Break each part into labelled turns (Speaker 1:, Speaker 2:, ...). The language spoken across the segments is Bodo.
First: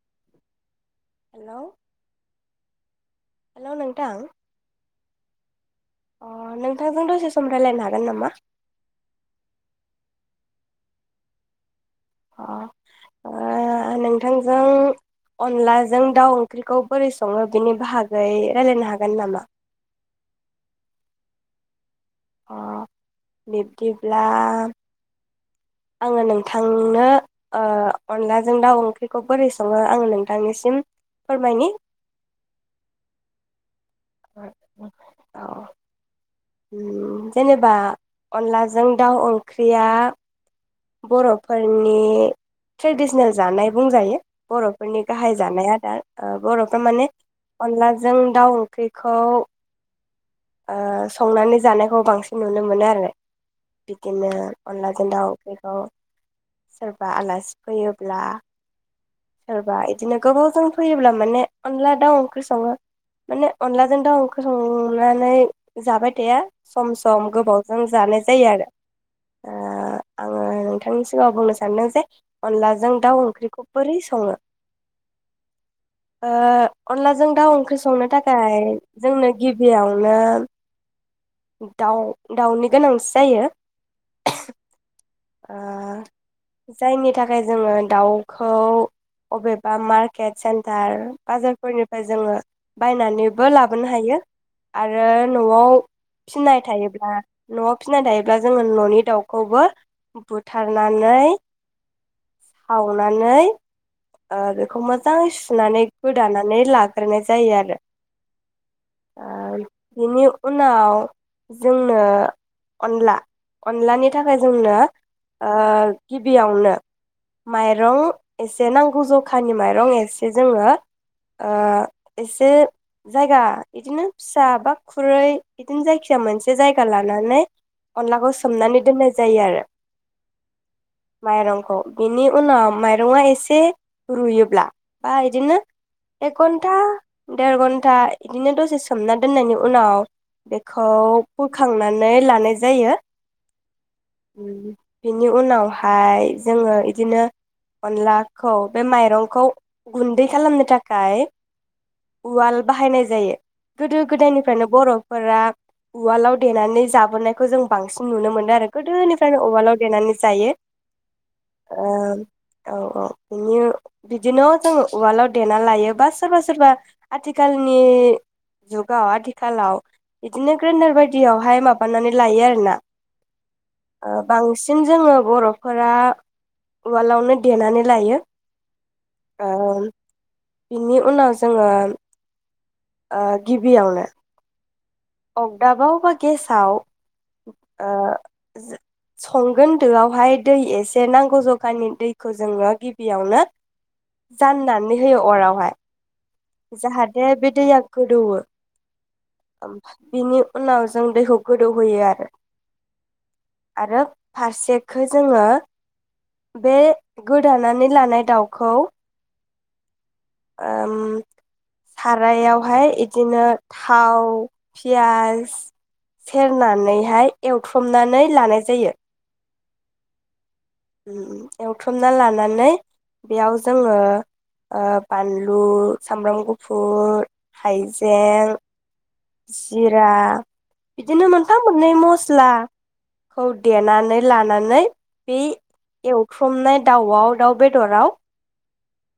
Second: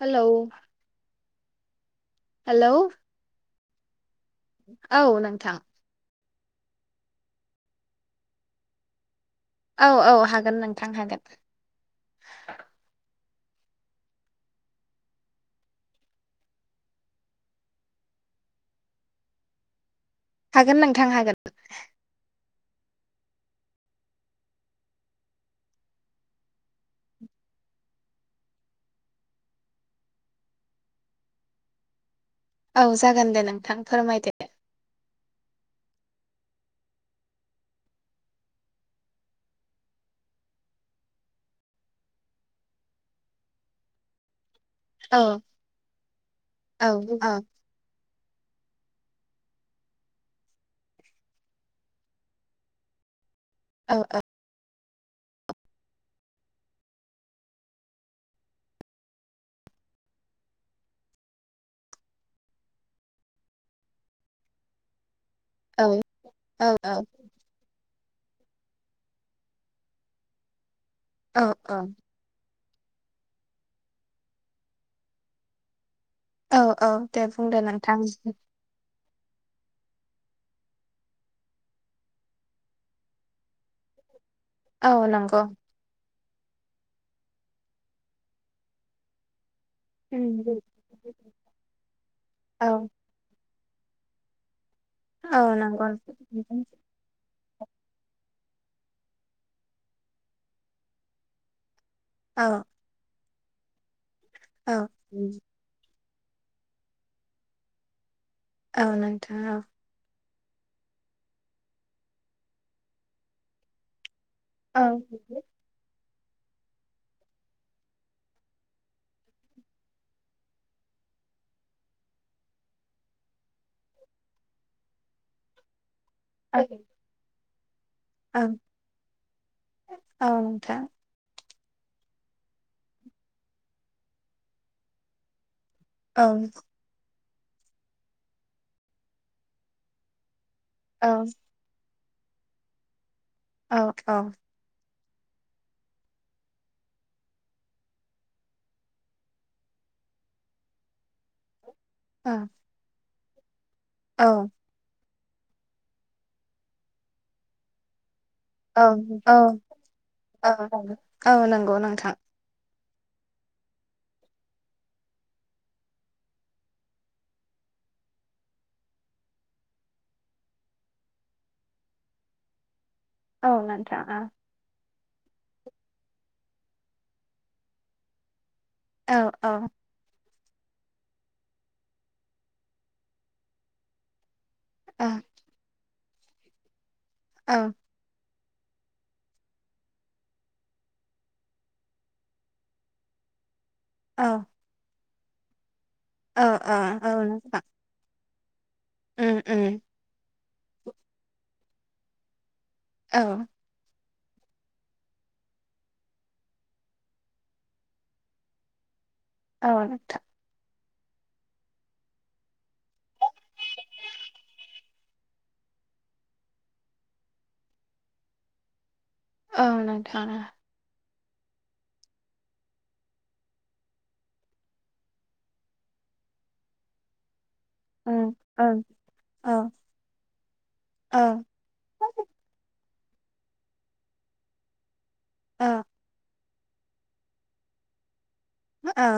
Speaker 1: हेलौ
Speaker 2: हेल'
Speaker 1: हेल'
Speaker 2: हेल' नोंथां
Speaker 1: औ नोंथां
Speaker 2: अ नोंथांजों दसे सम रायलायनो हागोन नामा
Speaker 1: औ औ हागोन नोंथां हागोन
Speaker 2: अ नोंथांजों अनलाजों दाउ ओंख्रिखौ बोरै सङो बिनि बाहागै रायलायनो हागोन नामा?
Speaker 1: हागोन नोंथां हागोन
Speaker 2: अ बिब्दिब्ला आङो नोंथांनो ओ अनलाजों दाउ ओंख्रिखौ बोरै सङो आङो नोंथांनिसिम फोरमायनि
Speaker 1: औ जागोन दे नोंथां फोरमाय दो
Speaker 2: औ जेनेबा अनलाजों दाउ ओंख्रिया बर'फोरनि ट्रेडिसनेल जानाय बुंजायो बर'फोरनि
Speaker 1: औ
Speaker 2: गाहाय जानाय आदार बर'फ्रा
Speaker 1: औ
Speaker 2: माने
Speaker 1: औ
Speaker 2: अनलाजों दाउ ओंख्रिखौ ओ संनानै जानायखौ बांसिन नुनो मोनो आरो
Speaker 1: औ
Speaker 2: बिदिनो अनलाजों दाव बेगखौ सोरबा आलासि फैयोब्ला। सोरबा बिदिनो गोबावजों फैयोब्ला माने अनला दाउ ओंख्रि सङो माने अनलाजों दाउ ओंख्रि संनानै।
Speaker 1: औ
Speaker 2: जाबाय थाया
Speaker 1: औ
Speaker 2: सम सम गोबावजों जानाय। जायो आरो ओ आङो नोंथांनि सिगाङाव
Speaker 1: औ
Speaker 2: बुंनो सानदों जे अनलाजों दाउ ओंख्रिखौ बोरै सङो? ओ
Speaker 1: औ औ दे
Speaker 2: अनलाजों दाउ
Speaker 1: बुंदो
Speaker 2: ओंख्रि
Speaker 1: नोंथां
Speaker 2: संनो थाखाय जोंनो गिबियावनो दाउ दाउनि गोनांथि‌ जायो।
Speaker 1: औ नंगौ।
Speaker 2: ओ जायनि थाखाय जोङो दाउखौ अबे बा मार्केट सेन्टार बाजारफोरनिफ्राय जोङो
Speaker 1: औ
Speaker 2: बायनानै। बो लाबोनो हायो। आरो
Speaker 1: औ
Speaker 2: न'आव
Speaker 1: नंगौ
Speaker 2: फिनाय थायोब्ला न'आव फिसिनानै दायोब्ला जोङो न'नि दाउखौबो बुथारनानै
Speaker 1: औ
Speaker 2: सावनानै ओ
Speaker 1: औ
Speaker 2: बेखौ मोजाङै सुनानै गोदानानै लाग्रोनाय जायो आरो
Speaker 1: ओ नोंथां औ।
Speaker 2: बिनि उनाव जोंनो अनला अनलानि नि थाखाय जोंनो
Speaker 1: औ
Speaker 2: ओ गिबियावनो माइरं एसे एसे नांगौ जखानि माइरं एसे जोङो ओ एसे जायगा बिदिनो फिसा बा खुरै बिदिनो जायखि जया मोनसे
Speaker 1: औ
Speaker 2: जायगा लानानै अनलाखौ
Speaker 1: औ
Speaker 2: सोमनानै दोननाय जायो आरो
Speaker 1: औ नोंथां
Speaker 2: माइरंखौ अ बिनि उनाव माइरंआ एसे रुयोब्ला बा इदिनो
Speaker 1: औ
Speaker 2: एखघन्था देर घन्टा इदिनो दसे सोमना दोननायनि उनाव बे खौ
Speaker 1: औ
Speaker 2: बोखांनानै नानै लानाय जायो
Speaker 1: औ औ
Speaker 2: बिनि उनावहाय जोङो इदिनो अनला खौ बे माइरंखौ गुन्दै खालामनो थाखाय उवाल बाहायनाय जायो गोदो
Speaker 1: औ
Speaker 2: गोदायनिफ्रायनो बर' फोरा उवालाव देनानै जाबोनायखौ जों बांसिन नुनो मोनदों आरो
Speaker 1: औ
Speaker 2: गोदोनिफ्रायनो उवालाव देनानै
Speaker 1: औ
Speaker 2: जायो
Speaker 1: औ नंगौ नोंथां
Speaker 2: औ औ बिनि बिदिनो जोङो उवालाव देना लायो बा सोरबा सोरबा आथिखालनि जुगाव आथिखालाव बिदिनो ग्रेन्दार बायदियावहाय माबानानै लायो आरोना
Speaker 1: औ नोंथां औ
Speaker 2: ओ बांसिन जोङो बर'फोरा उवालावनो देनानै लायो
Speaker 1: औ
Speaker 2: ओ
Speaker 1: औ
Speaker 2: बिनि उनाव जोङो ओ गिबियावनो
Speaker 1: औ
Speaker 2: अगदाबाव बा गेसाव
Speaker 1: औ
Speaker 2: आ संगोन दोआवहाय दै एसे नांगौ जगानि दैखौ जोङो गिबियावनो
Speaker 1: औ
Speaker 2: जाननानै होयो अरावहाय
Speaker 1: औ औ औ
Speaker 2: जाहाथे बे
Speaker 1: नोंथां
Speaker 2: दैया गोदौवो
Speaker 1: उम उम
Speaker 2: बिनि उनाव जों दैखौ गोदौहोयो आरो
Speaker 1: औ
Speaker 2: आरो फारसेखौ जोङो बे गोदानानै लानाय दाउखौ
Speaker 1: औ नोंथां
Speaker 2: ओम सारायावहाय बिदिनो थाव पियास सेरनानैहाय एवथ्रमनानै लानाय जायो
Speaker 1: औ नोंथां
Speaker 2: एवथ्रमना लानानै बेयाव जोङो बानलु सामब्राम गुफुर
Speaker 1: उम
Speaker 2: हाइजें
Speaker 1: ओं औ
Speaker 2: जिरा बिदिनो
Speaker 1: औ
Speaker 2: मोनफा मोननै मस्ला खौ देनानै लानानै बे
Speaker 1: औ
Speaker 2: एव एवफ्रामनाय दाउआव दाउ बेदराव
Speaker 1: ओ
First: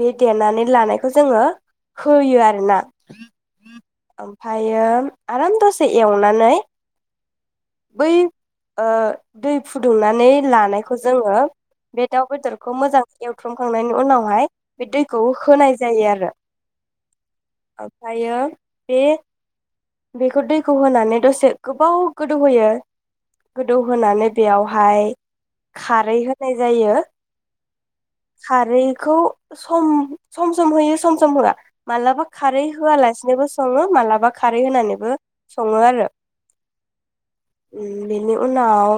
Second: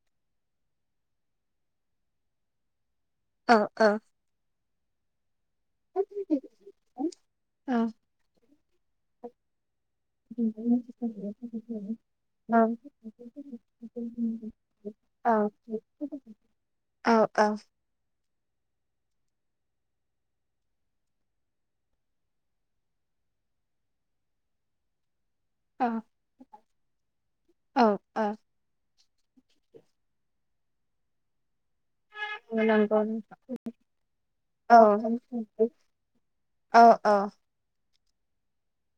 Speaker 2: बे देनानै लानायखौ जोङो होयो आरोना
Speaker 1: ओ ओ
Speaker 2: ओमफायो आराम दसे एवनानै बै ओ दै फुदुंनानै लानायखौ जोङो बे दाउ बेदरखौ मोजाङै एवथ्रमखांनायनि उनावहाय बे दैखौ होनाय जायो आरो ओमफ्रायो बे बेखौ दैखौ होनानै दसे गोबाव गोदौहोयो गोदौहोनानै बेयावहाय खारै होनाय जायो
Speaker 1: औ औ
Speaker 2: खारै खौ सम सम सम होयो सम सम होआ मालाबा
Speaker 1: औ
Speaker 2: खारै
Speaker 1: नंगौ
Speaker 2: होआलासिनोबो सङो मालाबा
Speaker 1: औ
Speaker 2: होनानैबो
Speaker 1: [unintelligible]
Speaker 2: सङो आरो
Speaker 1: औ औ
Speaker 2: बेनि उनाव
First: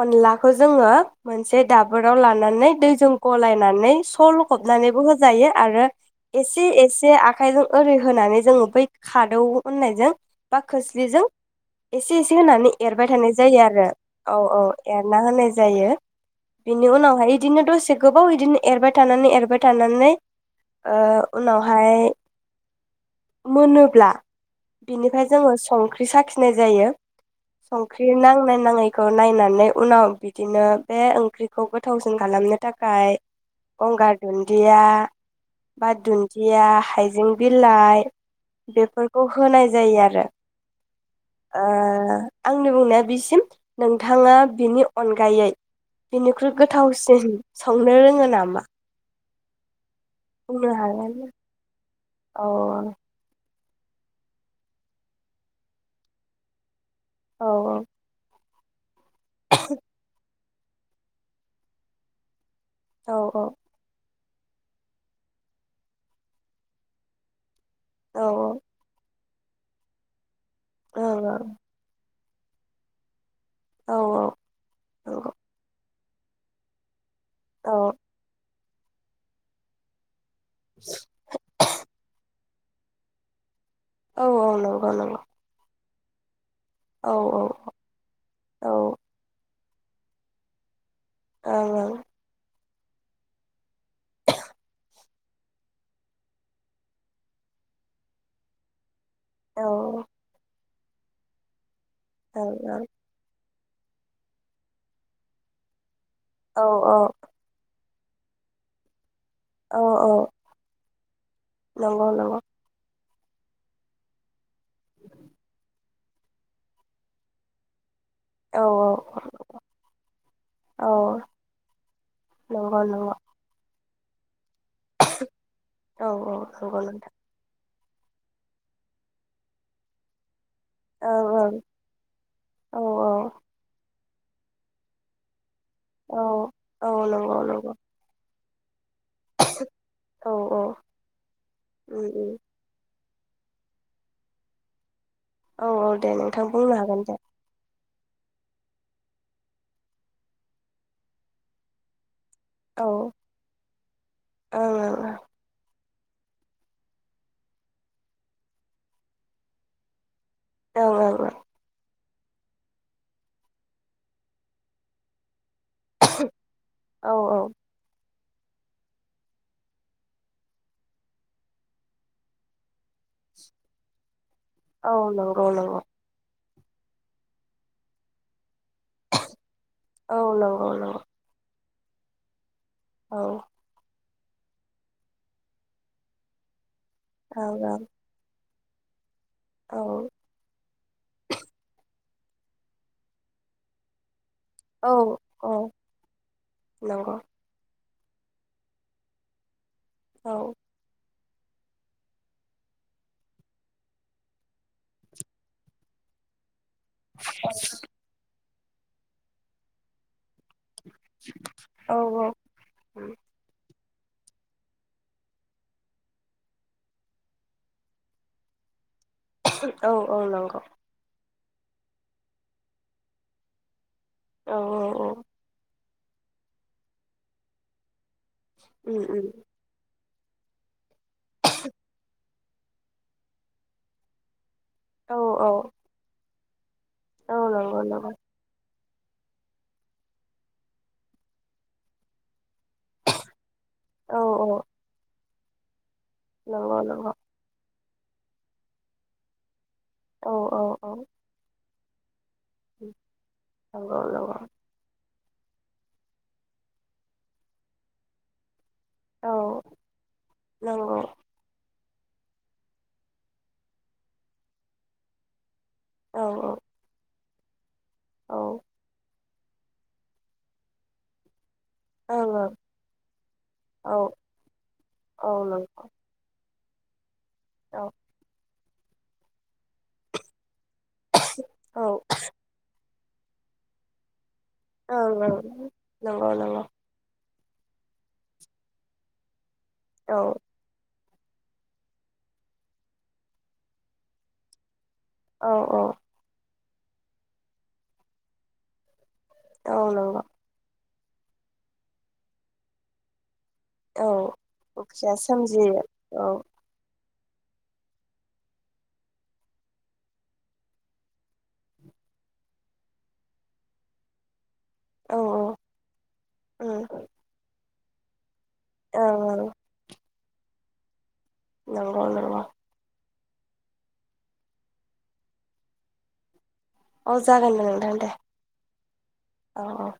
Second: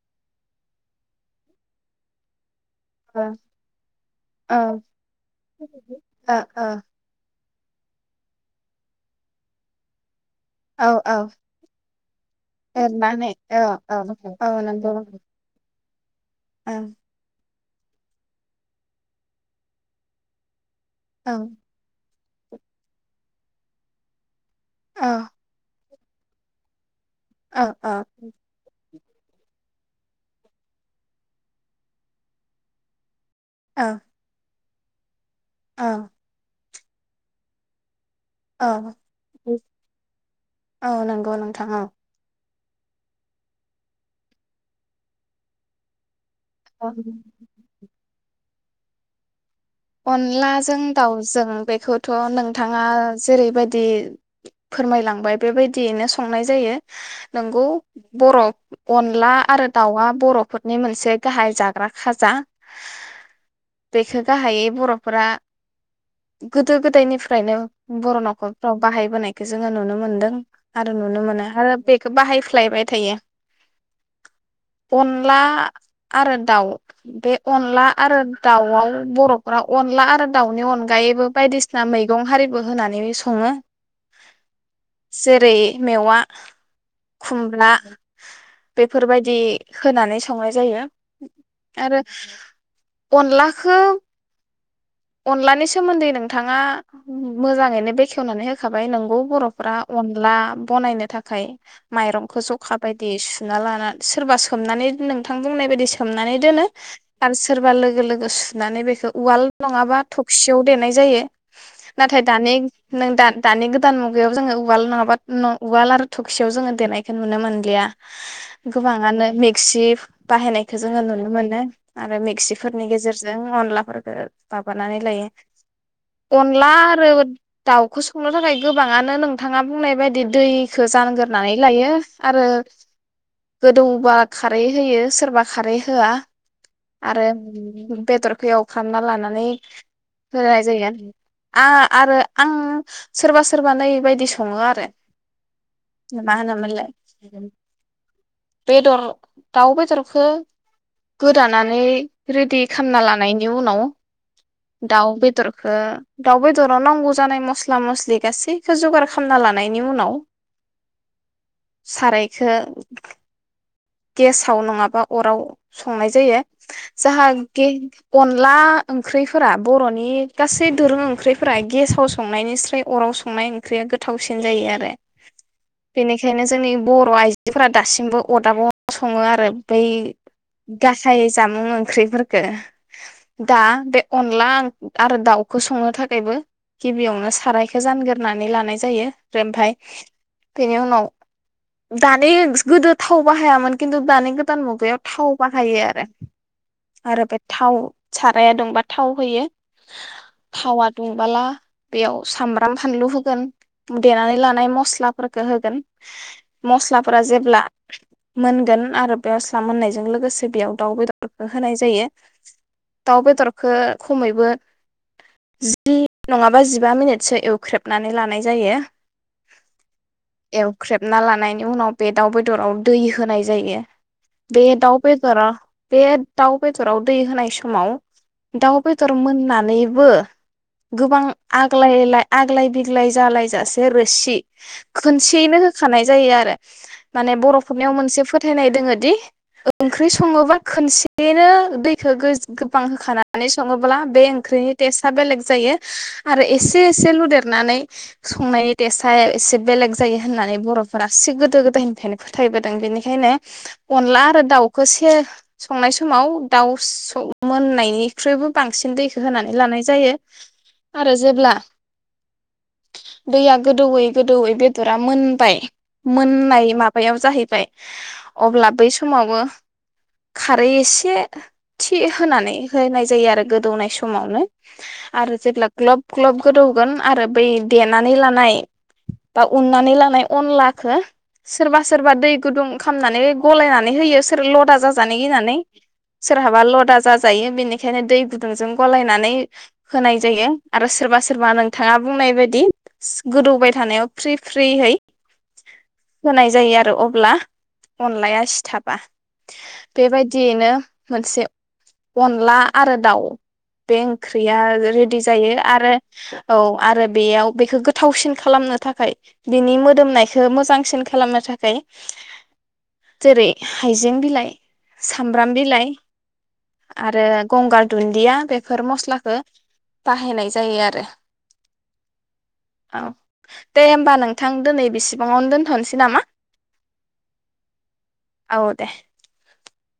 Speaker 2: अनलाखौ जोङो मोनसे दाबोराव लानानै दैजों
Speaker 1: औ
Speaker 2: गलायनानै स' लखबनानैबो होजायो आरो
Speaker 1: ओ
Speaker 2: एसे एसे आखायजों ओरै होनानै जोङो बै खादौ होननायजों बा
Speaker 1: ओ औ
Speaker 2: खोस्लिजों
Speaker 1: औ
Speaker 2: एसे एसे होनानै एरबाय
Speaker 1: एरनानै
Speaker 2: थानाय जायो
Speaker 1: औ
Speaker 2: आरो औ औ
Speaker 1: नंगौ
Speaker 2: एरना होनाय जायो
Speaker 1: ओं
Speaker 2: बिनि उनाव हाय दिनो दसे गोबाव बिदिनो एरबाय थानानै एरबाय थानानै ओ
Speaker 1: ओं
Speaker 2: उनावहाय मोनोब्ला
Speaker 1: औ
Speaker 2: बिनिफ्राय जोङो सं ख्रि साखिनाय जायो
Speaker 1: औ औ
Speaker 2: संख्रि नांनाय नाङै खौ नायनानै उनाव बिदिनो बे ओंख्रिखौ गोथावसिन खालामनो थाखाय
Speaker 1: औ
Speaker 2: गंगार दुन दिया
Speaker 1: औ
Speaker 2: बा दुनदिया हाइजें बिलाइ
Speaker 1: औ
Speaker 2: बेफोरखौ होनाय जायो आरो
Speaker 1: औ नंगौ नोंथां
Speaker 2: ओ आंनि बुंनाया बिसिम नोंथाङा बिनि अनगायै बेनिख्रुइ
Speaker 1: औ
Speaker 2: गोथावसिन संनो रोङो नामा? बुंनो
Speaker 1: अनलाजों
Speaker 2: हागोन
Speaker 1: दाउजों बेखौथ'
Speaker 2: औ
Speaker 1: नोंथाङा जेरैबाय दि फोरमायलांबाय बेबायदियैनो संनाय जायो
Speaker 2: औ
Speaker 1: नोंगौ बर' अनला आरो दाउआ बर' फोरनि मोनसे गाहाय जाग्रा खाजा
Speaker 2: औ औ
Speaker 1: सो गाहायै बर'फोरा गोदो गोदायनिफ्रायनो बर'
Speaker 2: औ
Speaker 1: न'खरफ्राव बाहायबोनाय खो जोङो नुनो मोन्दों आरो
Speaker 2: औ
Speaker 1: नुनो मोनो आरो बेग खो बाहायफ्लायबाय थायो
Speaker 2: औ औ
Speaker 1: अनला आरो दाउ बे
Speaker 2: औ
Speaker 1: अनला आरो दाव आव बर' फोरा अनला आरो दाउनि अनगायैबो बायदिसिना मैगं हारि बो होनानै सङो
Speaker 2: औ औ नंगौ नंगौ
Speaker 1: जेरै मेवा
Speaker 2: औ
Speaker 1: खुमब्रा
Speaker 2: औ ओं
Speaker 1: बेफोरबायदि होनानै संनाय जायो
Speaker 2: ओं
Speaker 1: आरो अनलाखौ अनलानि सोमोन्दै नोंथाङा मोजाङैनो बेखेवनानै होखाबाय नोंगौ
Speaker 2: औ
Speaker 1: बर'फ्रा
Speaker 2: ओं
Speaker 1: अनला बनायनो थाखाय माइरंखौ
Speaker 2: ओं
Speaker 1: ज' खाबायदि सु सुना लाना सोरबा सोमनानै नोंथां बुंनाय बायदि स सोमनानै दोनो
Speaker 2: औ
Speaker 1: आरो सोरबा लोगो लोगो लोगो सुनानै बेखौ उवाल
Speaker 2: औ
Speaker 1: नङाबा
Speaker 2: औ
Speaker 1: थबसियाव देनाय जायो
Speaker 2: नंगौ
Speaker 1: नाथाय
Speaker 2: नंगौ
Speaker 1: दानि नों दा-दानि गोदान मुगायाव जोङो उवाल नङाबा उवाल आरो थखियाव जोङो देनायखौ नुनो मोनलिया
Speaker 2: औ
Speaker 1: गोबाङानो मिक्सि बाहायनायखौ
Speaker 2: औ
Speaker 1: जोङो नुनो मोनो आरो
Speaker 2: नंगौ
Speaker 1: मिक्सिफोरनि
Speaker 2: नंगौ
Speaker 1: गेजेरजों अनला [unintelligible] माबानानै लायो
Speaker 2: औ
Speaker 1: अनला
Speaker 2: नंगौ
Speaker 1: आरो
Speaker 2: नोंथां
Speaker 1: दाउखौ संनो थाखाय गोबाङानो नोंथाङा बुंनाय बायदि दै खो
Speaker 2: ओं
Speaker 1: जानागोरनानै लायो आरो
Speaker 2: ओं औ
Speaker 1: गोदौबा खारै होयो सोरबा खारै होआ
Speaker 2: औ औ
Speaker 1: आरो
Speaker 2: नंगौ नंगौ
Speaker 1: बेदर खौ एवफ्रामना ला
Speaker 2: औ
Speaker 1: होनाय जायो आ
Speaker 2: उम
Speaker 1: आरो आं सोरबा सोरबा नैबायदि सङो आरो
Speaker 2: औ औ दे
Speaker 1: मा
Speaker 2: नोंथां बुंनो
Speaker 1: होनोमोनलाय
Speaker 2: हागोन दे
Speaker 1: बेदर दाउ बेदरखौ गोदानानै रेडि
Speaker 2: औ
Speaker 1: खामना
Speaker 2: ओं
Speaker 1: लानायनि उनाव दाउ
Speaker 2: ओं
Speaker 1: बेदरखौ दाउ बेदराव नांगौ जानाय मस्ला मस्लि गासैखौ जगार खालामना लानायनि उनाव
Speaker 2: ओं ओं ओं
Speaker 1: सारायखो गेसाव नङाबा अराव संनाय जायो
Speaker 2: ओं
Speaker 1: जाहा
Speaker 2: ओं औ
Speaker 1: गे अनला ओंख्रिफोरा बर'नि गासै दोरों ओंख्रिफोरा गेसाव संनायनिस्राय अराव संनाय ओंख्रिया गोथावसिन जायो आरो
Speaker 2: औ औ नंगौ नंगौ
Speaker 1: बेनिखायनो जोंनि बर' आइजोफोरा दासिमबो अरदाबाव सङो आरो बै
Speaker 2: औ नंगौ नंगौ
Speaker 1: गासै जामुं ओं ओंख्रिफोरखौ
Speaker 2: औ ओं
Speaker 1: दा बे अनला आरो दाउखौ संनो थाखायबो गिबियावनो
Speaker 2: ओं
Speaker 1: सारायखौ जानगोरनानै लानाय जायो ओमफ्राय
Speaker 2: औ
Speaker 1: बेनि उनाव दानि गोदो थाव बाहायामोन मोन खिनथु दानि गोदान मुगायाव थाव
Speaker 2: औ औ
Speaker 1: बाहायो आरो
Speaker 2: नंगौ
Speaker 1: आरो बे थाव साराया दुंबा थाव होयो थावा दुंबोला बेयाव सामब्राम फानलु होगोन देनानै लानाय मस्लाफोरखौ होगोन। मस्लाफोरा जेब्ला मोनगोन आरो बेयाव मोननायजों लोगोसे बेयाव दाउ बेदरखौ होनाय
Speaker 2: औ
Speaker 1: जायो
Speaker 2: औ
Speaker 1: दाउ बेदरखौ खमैबो जि नङाबा जिबा मिनिटसो एवख्रेबनानै लानाय जायो।
Speaker 2: औ औ नंगौ
Speaker 1: एवख्रेबना लानाय बेनि उनाव बे दाउ बेदराव दै होनाय जायो
Speaker 2: औ
Speaker 1: बे दाउ
Speaker 2: औ
Speaker 1: बेदरा बे दाउ बेदराव दै होनाय समाव दाउ
Speaker 2: उम
Speaker 1: बेदर
Speaker 2: उम
Speaker 1: मोननानैबो गोबां आग्लायाय आग्लाय बिग्लाय जालायजासे रोसि
Speaker 2: औ औ
Speaker 1: खनसेयैनो होखानाय जायो आरो
Speaker 2: औ
Speaker 1: माने बरफ
Speaker 2: नंगौ
Speaker 1: बर'फोरनियाव
Speaker 2: नंगौ
Speaker 1: मोनसे फोथायनाय दङदि ओंख्रि सङोबा खोनसेनो दैखौ गोबां होखानानै सङोब्ला
Speaker 2: औ
Speaker 1: बे
Speaker 2: औ
Speaker 1: ओंख्रिनि टेस्टा बेलेग जायो आरो
Speaker 2: नंगौ
Speaker 1: एसे एसे
Speaker 2: नंगौ
Speaker 1: लुदेरनानै संनाय टेसाय एसे बेलेग जायो
Speaker 2: औ
Speaker 1: होननानै
Speaker 2: औ औ
Speaker 1: बर'फोरा एसे गोदायनि [unintelligible] फोथायबोदों बेनिखायनो
Speaker 2: नंगौ
Speaker 1: अनला
Speaker 2: नंगौ
Speaker 1: आरो दाउखौ से संनाय समाव दाउ सौ मोननायनिख्रुइबो बांसिन दैखौ होनानै
Speaker 2: औ
Speaker 1: लानाय जायो
Speaker 2: नंगौ
Speaker 1: आरो जेब्ला दैया गोदौयै गोदौयै बेदरा मोनबाय
Speaker 2: औ
Speaker 1: मोननाय माब याव जाहैबाय अब्ला बै समावबो खारै एसे थि
Speaker 2: औ
Speaker 1: होनानै होनाय जायो आरो गोदौनाय
Speaker 2: औ ओं ओं
Speaker 1: समावनो
Speaker 2: औ
Speaker 1: आरो जेब्ला ग्लब ग्लब गोदौगोन आरो बै
Speaker 2: नंगौ औ
Speaker 1: देनानै लानाय दा उननानै लानाय अनलाखौ
Speaker 2: [unintelligible]
Speaker 1: सोरबा सोरबा दै गुदुं खामनानै गलायनानै होयो सोर लदा जाजानो
Speaker 2: ओं नंगौ
Speaker 1: गिनानै
Speaker 2: नंगौ
Speaker 1: सोरहाबा लदा जाजा जायो बेनिखायनो दै गुदुंजों गलायनानै
Speaker 2: औ
Speaker 1: होनाय जायो हो सोरबा सोरबा नोंथाङा बुंनाय बायदि सि गोदौबाय थानायाव फ्रि फ्रियै
Speaker 2: औ औ।
Speaker 1: होनाय जायो आरो अब्ला अनलाया सिथाबा।
Speaker 2: औ
Speaker 1: बे
Speaker 2: नंगौ
Speaker 1: बायदियैनो मोनसे अनला आरो दाउ बे
Speaker 2: औ
Speaker 1: ओंख्रिया
Speaker 2: दुखुया
Speaker 1: रेडि जायो
Speaker 2: सोमजियो
Speaker 1: आरो औ आरो बेयाव बेखौ गोथावसिन खालामनो थाखाय बिनि मोदोमनायखौ मोजांसिनखै खालामनो थाखाय जेरै हाइजें बिलाइ
Speaker 2: औ
Speaker 1: सामब्राम बिलाइ
Speaker 2: उम ओं
Speaker 1: आरो गंगार दुनदिया खो बेफोर मस्लाखो
Speaker 2: ओं
Speaker 1: बाहायनाय जायो आरो
Speaker 2: औ औ नंगौ
Speaker 1: औ दे होमबा नोंथां दिनै बेसेबाङावनो दोनथ'नोसै। नामा?
Speaker 2: अ जागोन नोंथां दे
Speaker 1: औ दे
Speaker 2: औ